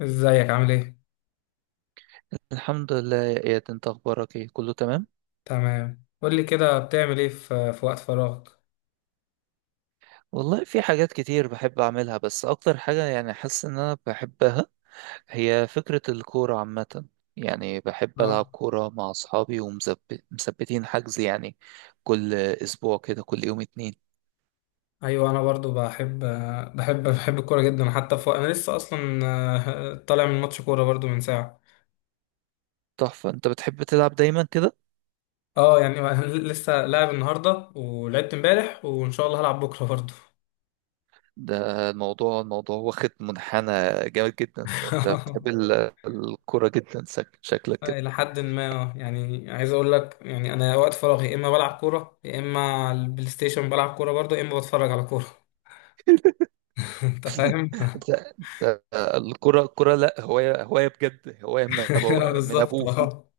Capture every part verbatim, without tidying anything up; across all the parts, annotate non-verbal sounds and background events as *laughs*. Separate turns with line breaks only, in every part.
ازيك؟ عامل ايه؟
الحمد لله يا اياد، انت اخبارك ايه؟ كله تمام؟
تمام. قول لي كده، بتعمل ايه في في وقت فراغك؟
والله في حاجات كتير بحب اعملها، بس اكتر حاجة يعني حاسس ان انا بحبها هي فكرة الكورة عامة. يعني بحب
اه،
العب كورة مع اصحابي ومثبتين حجز، يعني كل اسبوع كده كل يوم اتنين.
ايوه انا برضو بحب بحب بحب الكوره جدا، حتى في انا لسه اصلا *laughs* آه، طالع من ماتش كوره برضو من ساعه.
تحفة، انت بتحب تلعب دايما كده.
اه يعني *laughs* لسه لاعب النهارده، ولعبت امبارح وان شاء الله هلعب بكره برضو.
ده الموضوع الموضوع واخد منحنى جامد جدا، انت
*laughs*
بتحب ال- الكورة جدا، شك- شكلك كده.
الى حد ما، اه يعني، عايز اقول لك يعني انا وقت فراغي يا اما بلعب كوره، يا اما على البلاي ستيشن بلعب كوره برضو، يا اما بتفرج على كوره. *laughs* انت فاهم.
ده- ده الكرة الكرة لا هواية، هواية بجد، هواية من
*laughs*
أبو من
بالظبط
أبوه.
اه.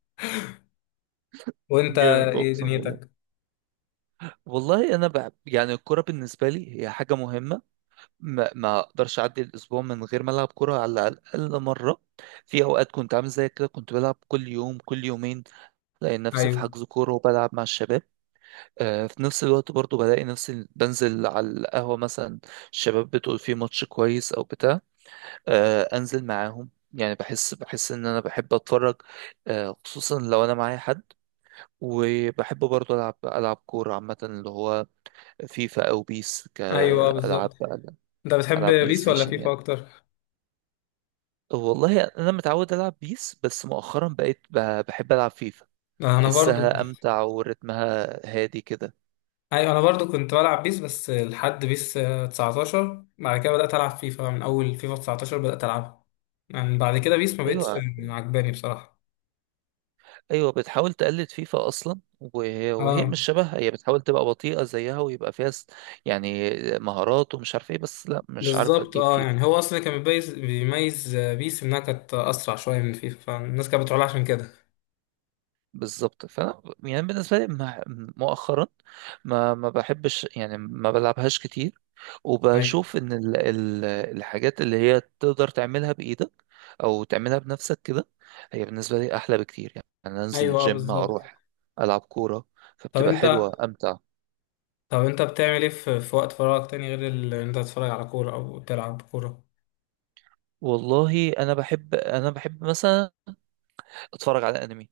وانت
جامد
ايه
أقسم بالله.
دنيتك؟
والله أنا بحب يعني الكرة بالنسبة لي هي حاجة مهمة، ما, ما أقدرش أعدي الأسبوع من غير ما ألعب كرة على الأقل مرة. في أوقات كنت عامل زي كده كنت بلعب كل يوم كل يومين، بلاقي نفسي في
ايوه.
حجز كورة وبلعب مع الشباب. آه، في نفس الوقت برضو بلاقي نفسي بنزل على القهوة مثلا، الشباب بتقول فيه ماتش كويس أو بتاع، آه، انزل معاهم. يعني بحس بحس ان انا بحب اتفرج، آه، خصوصا لو انا معايا حد. وبحب برضه العب العب كوره عامه، اللي هو فيفا او بيس،
ايوه
كالعاب،
بالظبط. انت بتحب
العاب بلاي
بيس ولا
ستيشن
فيفا
يعني.
اكتر؟
والله انا متعود العب بيس، بس مؤخرا بقيت ب- بحب العب فيفا،
انا برضو.
بحسها امتع ورتمها هادي كده.
ايوه انا برضو كنت بلعب بيس، بس لحد بيس آه، تسعة عشر، بعد كده بدأت العب فيفا، من اول فيفا تسعة عشر بدأت العبها. يعني بعد كده بيس ما بقتش
ايوه،
عجباني بصراحة.
ايوه، بتحاول تقلد فيفا اصلا، وهي, وهي
اه
مش شبهها. هي بتحاول تبقى بطيئه زيها ويبقى فيها س- يعني مهارات ومش عارف ايه، بس لا مش عارفه
بالظبط،
تجيب
اه
فيفا.
يعني هو اصلا كان بيميز بيميز آه، بيس انها كانت اسرع شوية من فيفا، فالناس كانت بتقول عشان كده.
بالظبط، فانا يعني بالنسبه لي مع- مؤخرا ما ما بحبش، يعني ما بلعبهاش كتير.
ايوه.
وبشوف ان ال ال الحاجات اللي هي تقدر تعملها بايدك او تعملها بنفسك كده هي بالنسبه لي احلى بكتير. يعني انا انزل
ايوه اه
الجيم
بالظبط.
اروح العب كوره
طب
فبتبقى
انت
حلوه امتع.
طب انت بتعمل ايه في, في وقت فراغك تاني غير ال- ان انت تتفرج على كورة او تلعب كورة؟
والله انا بحب، انا بحب مثلا اتفرج على انمي،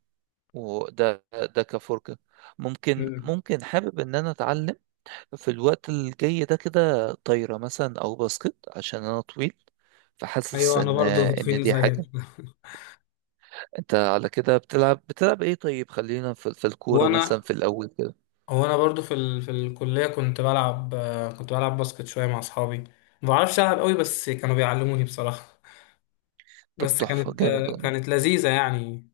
وده ده كفرجة. ممكن ممكن حابب ان انا اتعلم في الوقت الجاي ده كده طايرة مثلا او باسكت عشان انا طويل، فحاسس
ايوه انا
ان
برضو
ان
طويل
دي
زيك.
حاجة. انت على كده بتلعب بتلعب ايه؟ طيب خلينا في, في الكورة
وانا
مثلا في الاول كده.
وانا برضو في ال... في الكليه كنت بلعب، آه، كنت بلعب باسكت شويه مع اصحابي، ما بعرفش العب قوي بس كانوا بيعلموني بصراحه. *laughs*
طب
بس
تحفة،
كانت،
جامد
آه،
والله.
كانت لذيذه يعني.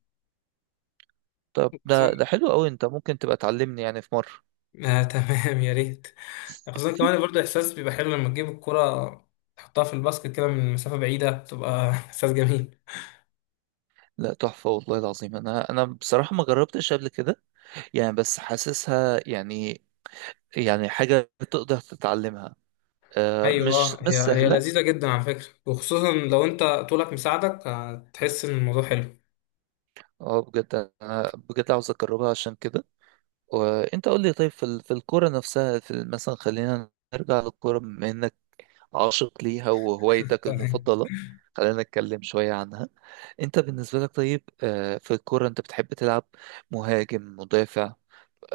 طب
خصوصا
ده ده حلو قوي، انت ممكن تبقى تعلمني يعني في مرة.
آه *laughs* تمام، يا ريت. خصوصا كمان
*laughs*
برضو احساس بيبقى حلو لما تجيب الكره تحطها في الباسكت كده من مسافه بعيده، تبقى *laughs* احساس جميل.
لا تحفة والله العظيم، انا انا بصراحة ما جربتش قبل كده، يعني بس حاسسها يعني، يعني حاجة تقدر تتعلمها، آه، مش
ايوه،
مش
هي هي
سهلة.
لذيذه جدا على فكره، وخصوصا لو انت طولك مساعدك هتحس ان الموضوع حلو.
اه بجد، أنا بجد عاوز أجربها عشان كده. وأنت قول لي، طيب في ال- في الكورة نفسها، في ال- مثلا خلينا نرجع للكورة بما إنك عاشق ليها وهوايتك
*laughs*
المفضلة، خلينا نتكلم شوية عنها. أنت بالنسبة لك طيب، آه، في الكورة أنت بتحب تلعب مهاجم، مدافع؟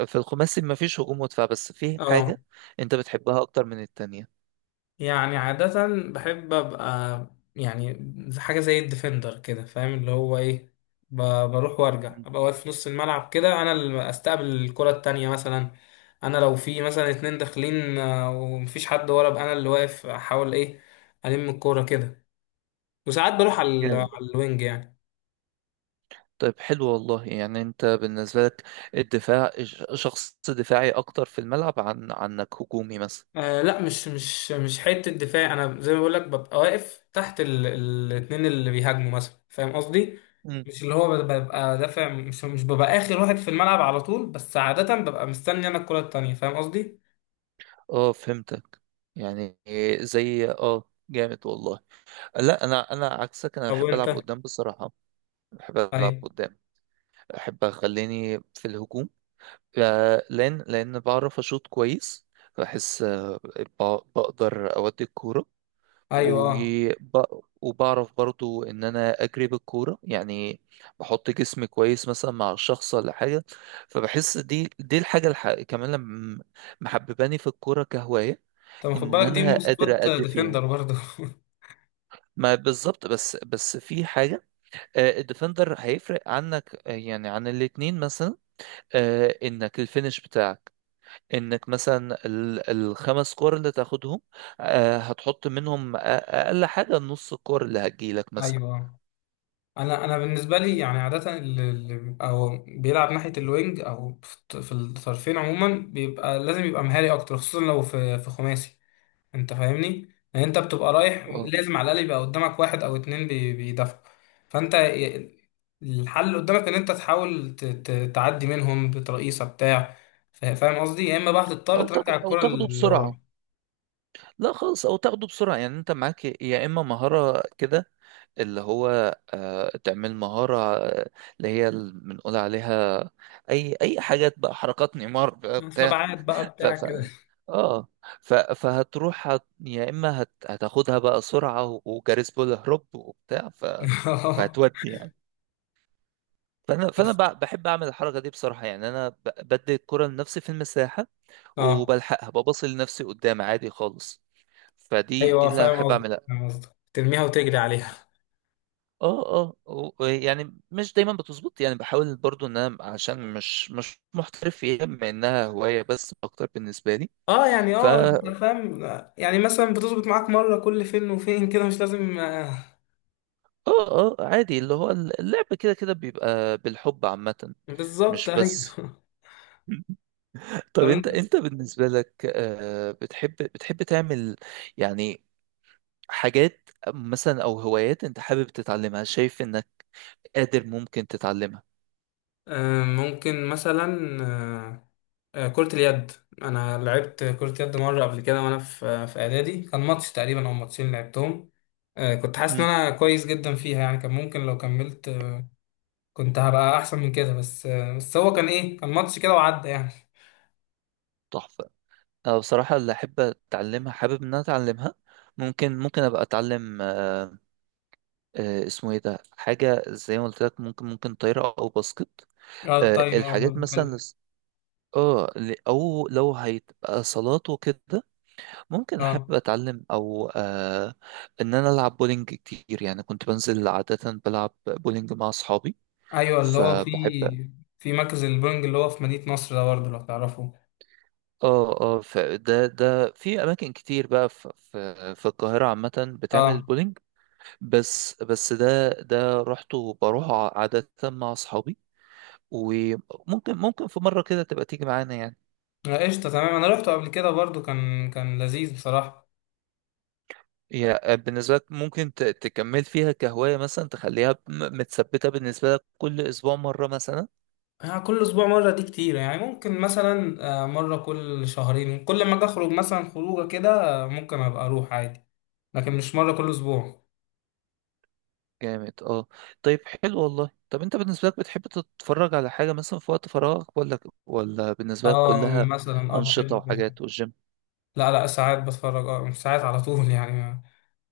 في الخماسي مفيش هجوم ودفاع، بس في
اه
حاجة أنت بتحبها أكتر من التانية.
يعني عادة بحب أبقى يعني زي- حاجة زي الديفندر كده، فاهم اللي هو إيه. ب- بروح وأرجع أبقى واقف في نص الملعب كده، أنا اللي أستقبل الكرة التانية مثلا. أنا لو في مثلا اتنين داخلين آه، ومفيش حد ورا، أبقى أنا اللي واقف أحاول إيه ألم الكورة كده. وساعات بروح على ال-
مم.
على الوينج يعني.
طيب حلو والله. يعني انت بالنسبة لك الدفاع، ش- شخص دفاعي اكتر في الملعب، عن عنك هجومي مثلا؟
آه لا، مش مش مش حته دفاع، انا زي ما بقول لك ببقى واقف تحت ال- ال- الاتنين اللي بيهاجموا مثلا، فاهم قصدي؟
مم.
مش اللي هو ببقى دافع، مش مش ببقى اخر واحد في الملعب على طول، بس عاده ببقى مستني انا الكره التانيه، فاهم قصدي؟
اه فهمتك، يعني زي، اه جامد والله. لا انا، انا عكسك، انا
طب
بحب
وانت؟
العب قدام بصراحة. بحب العب
ايوه.
قدام، بحب اخليني في الهجوم، آه، لان لان بعرف اشوط كويس، بحس آه، ب- بقدر اودي الكورة،
ايوه
وب...
اه.
وبعرف برضو ان انا اجري بالكوره يعني، بحط جسمي كويس مثلا مع الشخص ولا حاجه. فبحس دي دي الحاجه الح... كمان لما محبباني في الكوره كهوايه
طب خد
ان
بالك دي
انا
مواصفات
قادر ادي فيها.
ديفندر برضه.
ما بالظبط، بس بس في حاجه، آه، الديفندر هيفرق عنك، آه، يعني عن الاتنين مثلا، آه، انك الفينش بتاعك، انك مثلا ال- الخمس كور اللي تاخدهم، آه، هتحط منهم أ- اقل حاجه نص الكور اللي هتجيلك
*laughs*
مثلا.
ايوه آه. انا انا بالنسبه لي يعني عاده اللي اللي بيبقى هو بيلعب ناحيه الوينج او في الط- في الطرفين عموما، بيبقى لازم يبقى مهاري اكتر، خصوصا لو في في خماسي. انت فاهمني؟ يعني انت بتبقى رايح، مم.
أو
لازم على الاقل يبقى قدامك واحد او اتنين بي- بيدافعوا. فانت ي- الحل اللي قدامك ان انت تحاول ت- ت- تعدي منهم بترقيصه بتاع. فا- فاهم قصدي؟ يا اما بقى هتضطر
أو
ترجع
تاخ- أو
الكره
تاخده
اللي وراك
بسرعة. لا خالص، أو تاخده بسرعة. يعني أنت معاك يا إما مهارة كده، اللي هو آه، تعمل مهارة، آه، اللي هي ال- بنقول عليها أي أي حاجات بقى، حركات نيمار بقى بتاع.
سبعات بقى
ف
بتاع
ف
كده.
اه ف فهتروح، هت... يا إما هت... هتاخدها بقى سرعة، و- وجاريس بول هروب وبتاع، ف
*laughs*
فهتودي يعني. فأنا فأنا
بس-
ب- بحب أعمل الحركة دي بصراحة، يعني أنا ب- بدي الكرة لنفسي في المساحة
اه
وبلحقها ببص لنفسي قدام عادي خالص. فدي دي
ايوه
اللي
فاهم
بحب
قصدي،
اعملها.
فاهم قصدي، ترميها وتجري عليها.
اه، اه، و- يعني مش دايما بتظبط. يعني بحاول برضو ان انا، عشان مش مش محترف فيها بما انها هواية بس اكتر بالنسبة لي.
اه يعني
ف
اه انت
اه
فاهم. يعني مثلا بتظبط معاك مره كل فين وفين كده، مش لازم آه،
اه عادي، اللي هو اللعب كده كده بيبقى بالحب عامة،
بالظبط،
مش
ايوه.
بس.
*laughs*
*laughs* طب
طب
انت،
انت،
انت بالنسبة لك آه، بتحب، بتحب تعمل يعني حاجات مثلا او هوايات انت حابب تتعلمها شايف انك قادر ممكن تتعلمها؟
آه، ممكن مثلا آه، آه، كرة اليد. أنا لعبت كرة يد مرة قبل كده وأنا في في إعدادي، كان ماتش تقريبا أو ماتشين لعبتهم. آه، كنت حاسس إن أنا كويس جدا فيها، يعني كان ممكن لو كملت آه، كنت هبقى أحسن من كده، بس آه، بس هو كان إيه، كان ماتش كده وعدى يعني.
تحفة. أنا بصراحة اللي أحب أتعلمها، حابب إن أنا أتعلمها، ممكن ممكن أبقى أتعلم، آه، آه، اسمه إيه ده، حاجة زي ما قلت لك، ممكن ممكن طايرة أو باسكت،
اه
آه،
الطايرة اه
الحاجات
برضه
مثلا،
حلو.
لس- اه، ل- أو لو هيبقى صالات وكده ممكن أحب
اه
أتعلم، أو آه، إن أنا ألعب بولينج كتير. يعني كنت بنزل عادة بلعب بولينج مع أصحابي
أيوه، اللي هو في
فبحب.
في مركز البونج اللي هو في مدينة نصر ده برضه لو تعرفه.
اه، اه، فده ده في أماكن كتير بقى في في في القاهرة عامة بتعمل
اه
بولينج. بس بس ده ده رحته بروح عادة مع أصحابي، وممكن ممكن في مرة كده تبقى تيجي معانا يعني.
آه، قشطة، تمام. أنا روحته قبل كده برضه، كان كان لذيذ بصراحة.
هي بالنسبة لك ممكن ت- تكمل فيها كهواية مثلا، تخليها م- متثبتة بالنسبة لك كل أسبوع مرة مثلا؟
آه، كل اسبوع مره دي كتير يعني، ممكن مثلا آه، مره كل شهرين كل ما اجي اخرج مثلا خروجه كده، آه، ممكن ابقى اروح عادي، لكن مش مره كل اسبوع.
جامد اه. طيب حلو والله. طب أنت بالنسبة لك بتحب تتفرج على حاجة مثلا في وقت فراغك، ولا ولا بالنسبة لك
اه
كلها
مثلا اه
أنشطة
بحب.
وحاجات والجيم؟
لا، لا ساعات بتفرج، اه مش ساعات على طول *laughs* يعني.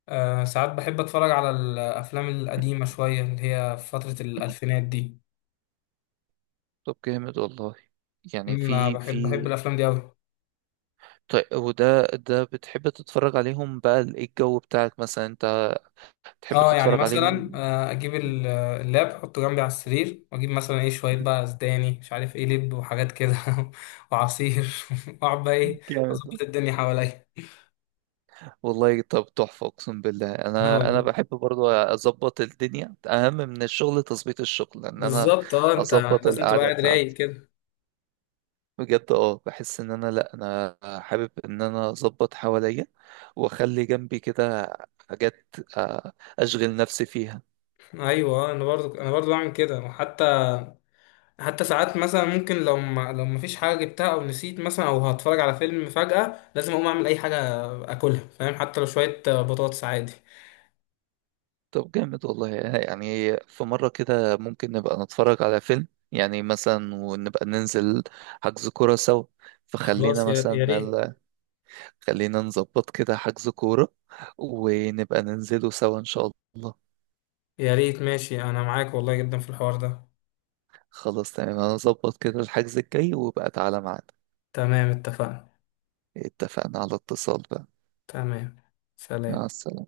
آه ساعات بحب اتفرج على الافلام القديمه شويه اللي هي في فتره الالفينات دي.
طب جامد والله. يعني
أمم، آه،
في
بحب بحب
في
الافلام دي قوي.
طيب وده ده بتحب تتفرج عليهم بقى، ال- ايه الجو بتاعك مثلا انت تحب
اه يعني
تتفرج
مثلا
عليهم؟
آه، اجيب ال- اللاب احطه جنبي على السرير، واجيب مثلا ايه شويه بقى زبادي مش عارف ايه، لب وحاجات كده *laughs* وعصير، *laughs* واقعد بقى ايه اظبط
جامد
الدنيا حواليا.
والله. طب تحفة اقسم بالله، انا، انا
اه
بحب برضو اظبط الدنيا اهم من الشغل، تظبيط الشغل ان انا
بالظبط، اه انت
اظبط
لازم تبقى
القعدة
قاعد رايق
بتاعتي.
كده.
بجد اه، بحس ان انا لا، انا حابب ان انا اظبط حواليا واخلي جنبي كده حاجات، آه، اشغل نفسي فيها.
ايوه آه، انا برضو انا برضو بعمل كده، وحتى حتى ساعات مثلا ممكن لو ما لو ما فيش حاجه جبتها، او نسيت مثلا، او هتفرج على فيلم فجاه لازم اقوم اعمل اي حاجه اكلها، فاهم؟ حتى لو شويه آه، بطاطس عادي.
طب جامد والله. يعني في مرة كده ممكن نبقى نتفرج على فيلم يعني مثلا ونبقى ننزل حجز كورة سوا، فخلينا
خلاص يا يا
مثلا
ريت.
ال- خلينا نظبط كده حجز كورة ونبقى ننزله سوا إن شاء الله.
يا ريت، ماشي، انا معاك والله جدا في الحوار ده.
خلاص تمام، أنا أظبط كده الحجز الجاي وبقى تعالى معانا.
تمام اتفقنا.
اتفقنا على اتصال بقى.
تمام،
مع
سلام.
السلامة.